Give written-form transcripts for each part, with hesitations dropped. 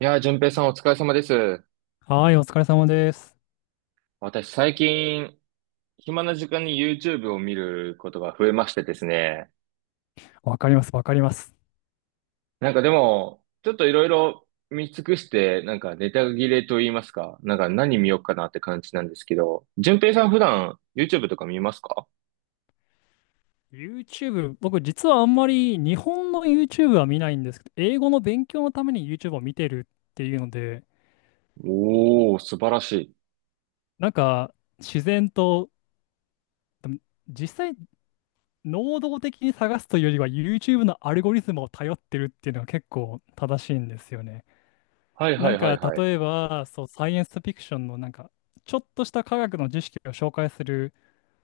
いやー、淳平さんお疲れ様です。はい、お疲れ様です。私最近、暇な時間に YouTube を見ることが増えましてですね。わかります、わかります。なんかでも、ちょっといろいろ見尽くして、なんかネタ切れと言いますか、なんか何見ようかなって感じなんですけど、淳平さん普段 YouTube とか見ますか？ YouTube、僕実はあんまり日本の YouTube は見ないんですけど、英語の勉強のために YouTube を見てるっていうので、おー、素晴らしい。なんか自然と実際能動的に探すというよりは YouTube のアルゴリズムを頼ってるっていうのが結構正しいんですよね。はいはなんいはかいはい。う例えば、そう、サイエンスフィクションのちょっとした科学の知識を紹介する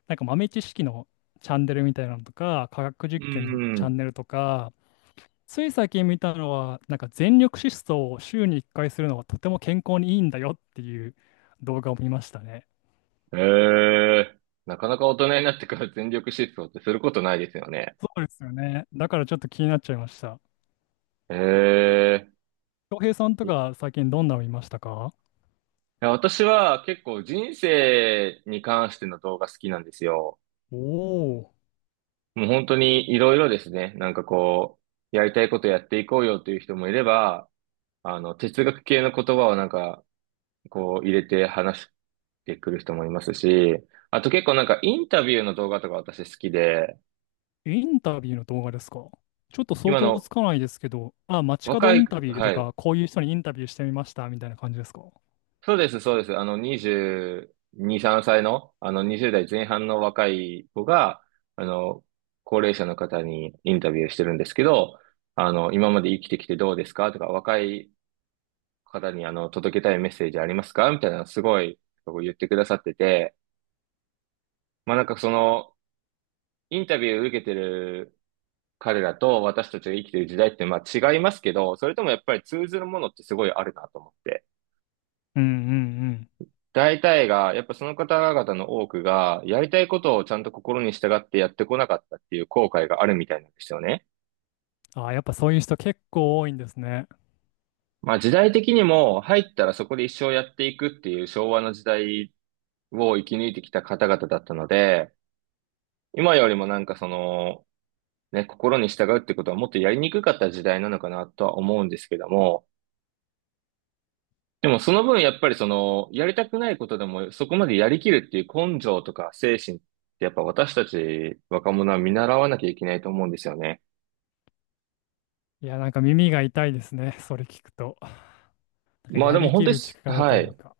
豆知識のチャンネルみたいなのとか、科学実ー験のチャンん。ネルとか、つい最近見たのは、なんか全力疾走を週に1回するのはとても健康にいいんだよっていう動画を見ましたね。えー、なかなか大人になってから全力疾走ってすることないですよね。そうですよね。だからちょっと気になっちゃいました。えー。恭平さんとか最近どんなの見ましたか？や、私は結構人生に関しての動画好きなんですよ。おおもう本当にいろいろですね。なんかこう、やりたいことやっていこうよという人もいれば、哲学系の言葉をなんか、こう入れて話してくる人もいますし、あと結構なんかインタビューの動画とか私好きで、ー、インタビューの動画ですか？ちょっと想今像つのかないですけど、あ、街角若イい、ンタビューはとい、か、こういう人にインタビューしてみましたみたいな感じですか？そうです、そうです。22、3歳の、20代前半の若い子が、あの、高齢者の方にインタビューしてるんですけど、今まで生きてきてどうですかとか、若い方に、届けたいメッセージありますかみたいな、すごい、こう言ってくださってて、まあ、なんかインタビューを受けてる彼らと私たちが生きてる時代って、まあ、違いますけど、それともやっぱり通ずるものってすごいあるなと思って。うんうん大体が、やっぱその方々の多くが、やりたいことをちゃんと心に従ってやってこなかったっていう後悔があるみたいなんですよね。うん。あ、やっぱそういう人結構多いんですね。まあ時代的にも入ったらそこで一生やっていくっていう昭和の時代を生き抜いてきた方々だったので、今よりもなんかね、心に従うってことはもっとやりにくかった時代なのかなとは思うんですけども、でもその分やっぱりやりたくないことでもそこまでやりきるっていう根性とか精神ってやっぱ私たち若者は見習わなきゃいけないと思うんですよね。いや、なんか耳が痛いですね。それ聞くと。なんかまあやでもり本き当にる力とはいうい。か。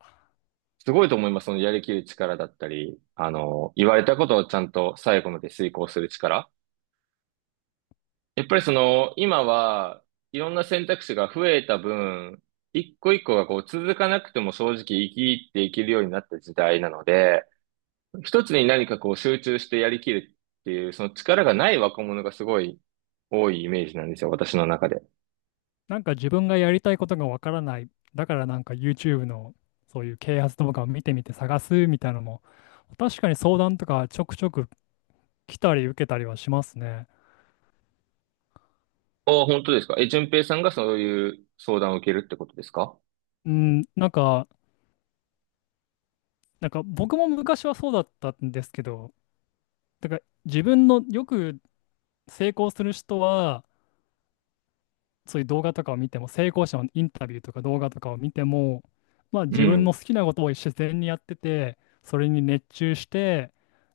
すごいと思います。そのやりきる力だったり、言われたことをちゃんと最後まで遂行する力。やっぱり今はいろんな選択肢が増えた分、一個一個がこう続かなくても正直生きていけるようになった時代なので、一つに何かこう集中してやりきるっていう、その力がない若者がすごい多いイメージなんですよ、私の中で。なんか自分がやりたいことがわからない。だからなんか YouTube のそういう啓発動画を見てみて探すみたいなのも、確かに相談とかちょくちょく来たり受けたりはしますね。ああ、本当ですか。え、淳平さんがそういう相談を受けるってことですか？うん、なんか、なんか僕も昔はそうだったんですけど、だから自分のよく成功する人は、そういう動画とかを見ても、成功者のインタビューとか動画とかを見ても、まあう自分のん、好きなことを自然にやってて、それに熱中して、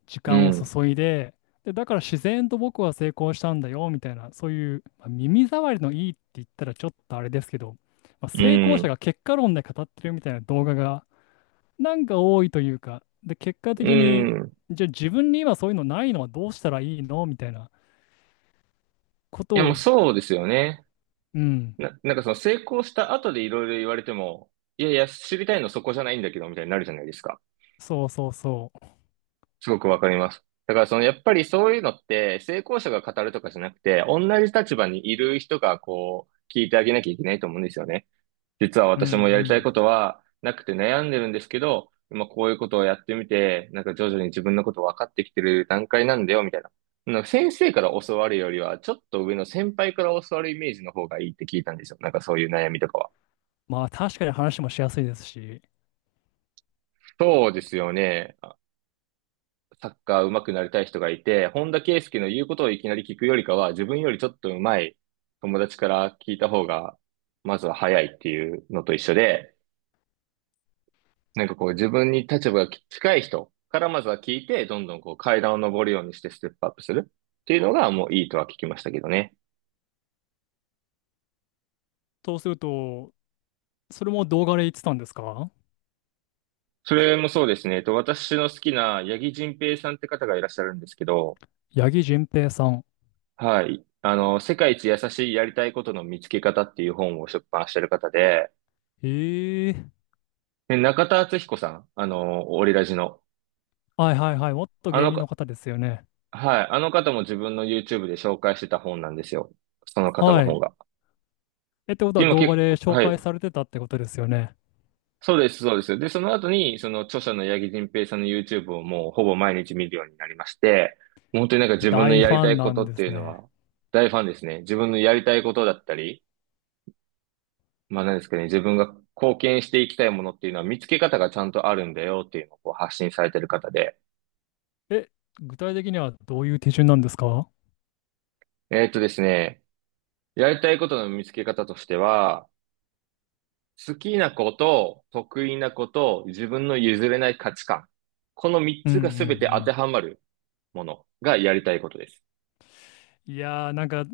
時う間をん、注いで、で、だから自然と僕は成功したんだよ、みたいな、そういう、まあ耳障りのいいって言ったらちょっとあれですけど、まあ、う成功者ん、が結果論で語ってるみたいな動画が、なんか多いというか、で、結果う的に、ん。いじゃあ自分に今そういうのないのはどうしたらいいのみたいなことや、もうを、そうですよね。うん、なんかその成功した後でいろいろ言われても、いやいや、知りたいのそこじゃないんだけど、みたいになるじゃないですか。そうそうそすごくわかります。だからやっぱりそういうのって成功者が語るとかじゃなくて、同じ立場にいる人がこう聞いてあげなきゃいけないと思うんですよね。実はう。う私もやりたいん、ことはなくて悩んでるんですけど、まあこういうことをやってみて、なんか徐々に自分のこと分かってきてる段階なんだよ、みたいな。なんか先生から教わるよりは、ちょっと上の先輩から教わるイメージの方がいいって聞いたんですよ。なんかそういう悩みとかは。まあ確かに話もしやすいですし、そうですよね。サッカー上手くなりたい人がいて、本田圭佑の言うことをいきなり聞くよりかは、自分よりちょっと上手い友達から聞いた方が、まずは早いっていうのと一緒で、なんかこう自分に立場が近い人からまずは聞いて、どんどんこう階段を上るようにしてステップアップするっていうのがもういいとは聞きましたけどね。そうすると、それも動画で言ってたんですか？それもそうですね。私の好きな八木仁平さんって方がいらっしゃるんですけど、八木純平さん。はい。世界一優しいやりたいことの見つけ方っていう本を出版してる方で、ええ、中田敦彦さん、オリラジの。はいはいはい。もっとあ芸の人のか、方ですよね。はい、あの方も自分の YouTube で紹介してた本なんですよ。その方はの本い。が。え、ってことは今動画結で構、紹は介い。されてたってことですよね。そうです、そうです。で、その後に、その著者の八木仁平さんの YouTube をもうほぼ毎日見るようになりまして、もう本当になんか自分の大フやりァたンいこなんとっでてすいうのね。は大ファンですね。自分のやりたいことだったり、まあ何ですかね、自分が貢献していきたいものっていうのは見つけ方がちゃんとあるんだよっていうのをこう発信されてる方で。え、具体的にはどういう手順なんですか？ですね、やりたいことの見つけ方としては、好きなこと、得意なこと、自分の譲れない価値観。この3うんうつが全て当んてはまるものがやりたいことです。うん。いやー、なんか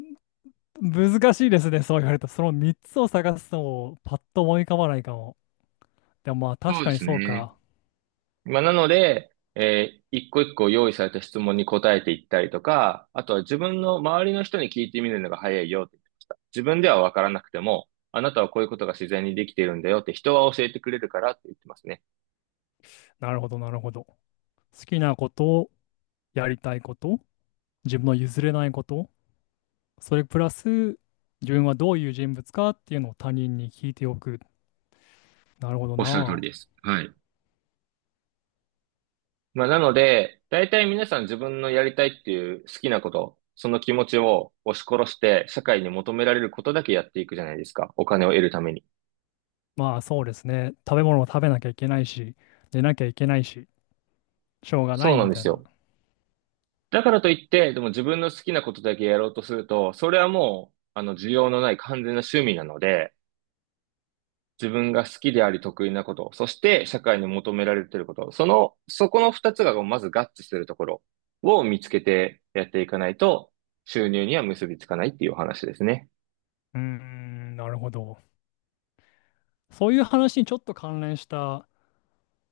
難しいですね、そう言われた。その3つを探すのをパッと思い浮かばないかも。でもまあ確そうでかにすそうね。か。まあ、なので、一個一個用意された質問に答えていったりとか、あとは自分の周りの人に聞いてみるのが早いよって言ってました。自分ではわからなくても、あなたはこういうことが自然にできているんだよって人は教えてくれるからって言ってますね。なるほど、なるほど。好きなこと、やりたいこと、自分の譲れないこと、それプラス自分はどういう人物かっていうのを他人に聞いておく。なるほどおっしゃる通りな。です。はい。まあ、なので、大体皆さん自分のやりたいっていう好きなこと、その気持ちを押し殺して、社会に求められることだけやっていくじゃないですか。お金を得るために。まあそうですね。食べ物を食べなきゃいけないし、寝なきゃいけないし、しょうがなそういなんみでたいすな。うよ。だからといって、でも自分の好きなことだけやろうとすると、それはもう、需要のない完全な趣味なので、自分が好きであり得意なこと、そして社会に求められていること、そこの二つがまず合致するところを見つけてやっていかないと、収入には結びつかないっていうお話ですね。ーん、なるほど。そういう話にちょっと関連した、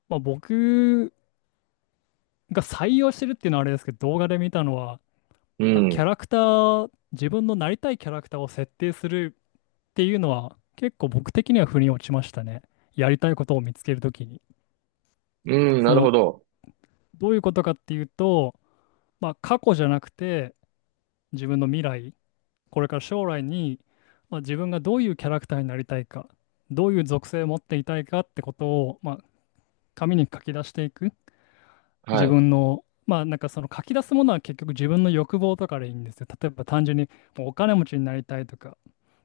まあ、僕が採用してるっていうのはあれですけど、動画で見たのは、うまあ、キャん。ラクター、自分のなりたいキャラクターを設定するっていうのは、結構僕的には腑に落ちましたね。やりたいことを見つけるときに。うん、そなるの、ほど。どういうことかっていうと、まあ、過去じゃなくて、自分の未来、これから将来に、まあ、自分がどういうキャラクターになりたいか、どういう属性を持っていたいかってことを、まあ、紙に書き出していく。は自い。分の、まあなんかその書き出すものは結局自分の欲望とかでいいんですよ。例えば単純にもうお金持ちになりたいとか、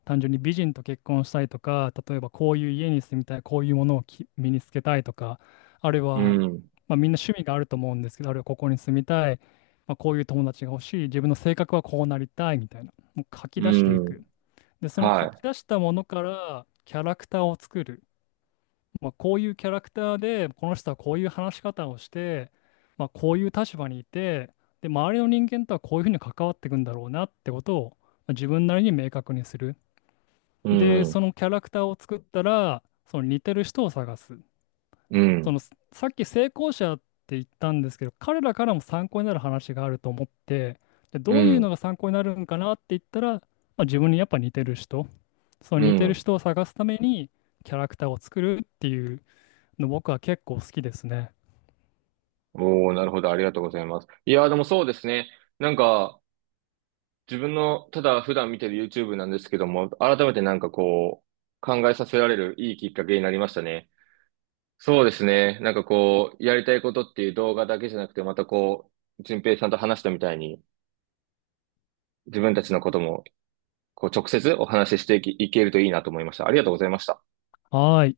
単純に美人と結婚したいとか、例えばこういう家に住みたい、こういうものをき身につけたいとか、あるいうは、ん、まあ、みんな趣味があると思うんですけど、あるいはここに住みたい、まあ、こういう友達が欲しい、自分の性格はこうなりたいみたいな、もう書きう出していん、く。で、その書きは出したものからキャラクターを作る。まあ、こういうキャラクターで、この人はこういう話し方をして、まあ、こういう立場にいて、で、周りの人間とはこういうふうに関わっていくんだろうなってことを、まあ自分なりに明確にする。い。うで、そん、のキャラクターを作ったら、その似てる人を探す。うその、ん、さっき成功者って言ったんですけど、彼らからも参考になる話があると思って、で、うどういうのがん、参考になるんかなって言ったら、まあ、自分にやっぱ似てる人、そのう似てるん。人を探すためにキャラクターを作るっていう。の僕は結構好きですね。おー、なるほど。ありがとうございます。いやー、でもそうですね。なんか、自分の、ただ普段見てる YouTube なんですけども、改めてなんかこう、考えさせられるいいきっかけになりましたね。そうですね。なんかこう、やりたいことっていう動画だけじゃなくて、またこう、順平さんと話したみたいに、自分たちのことも、こう、直接お話ししていきいけるといいなと思いました。ありがとうございました。はーい。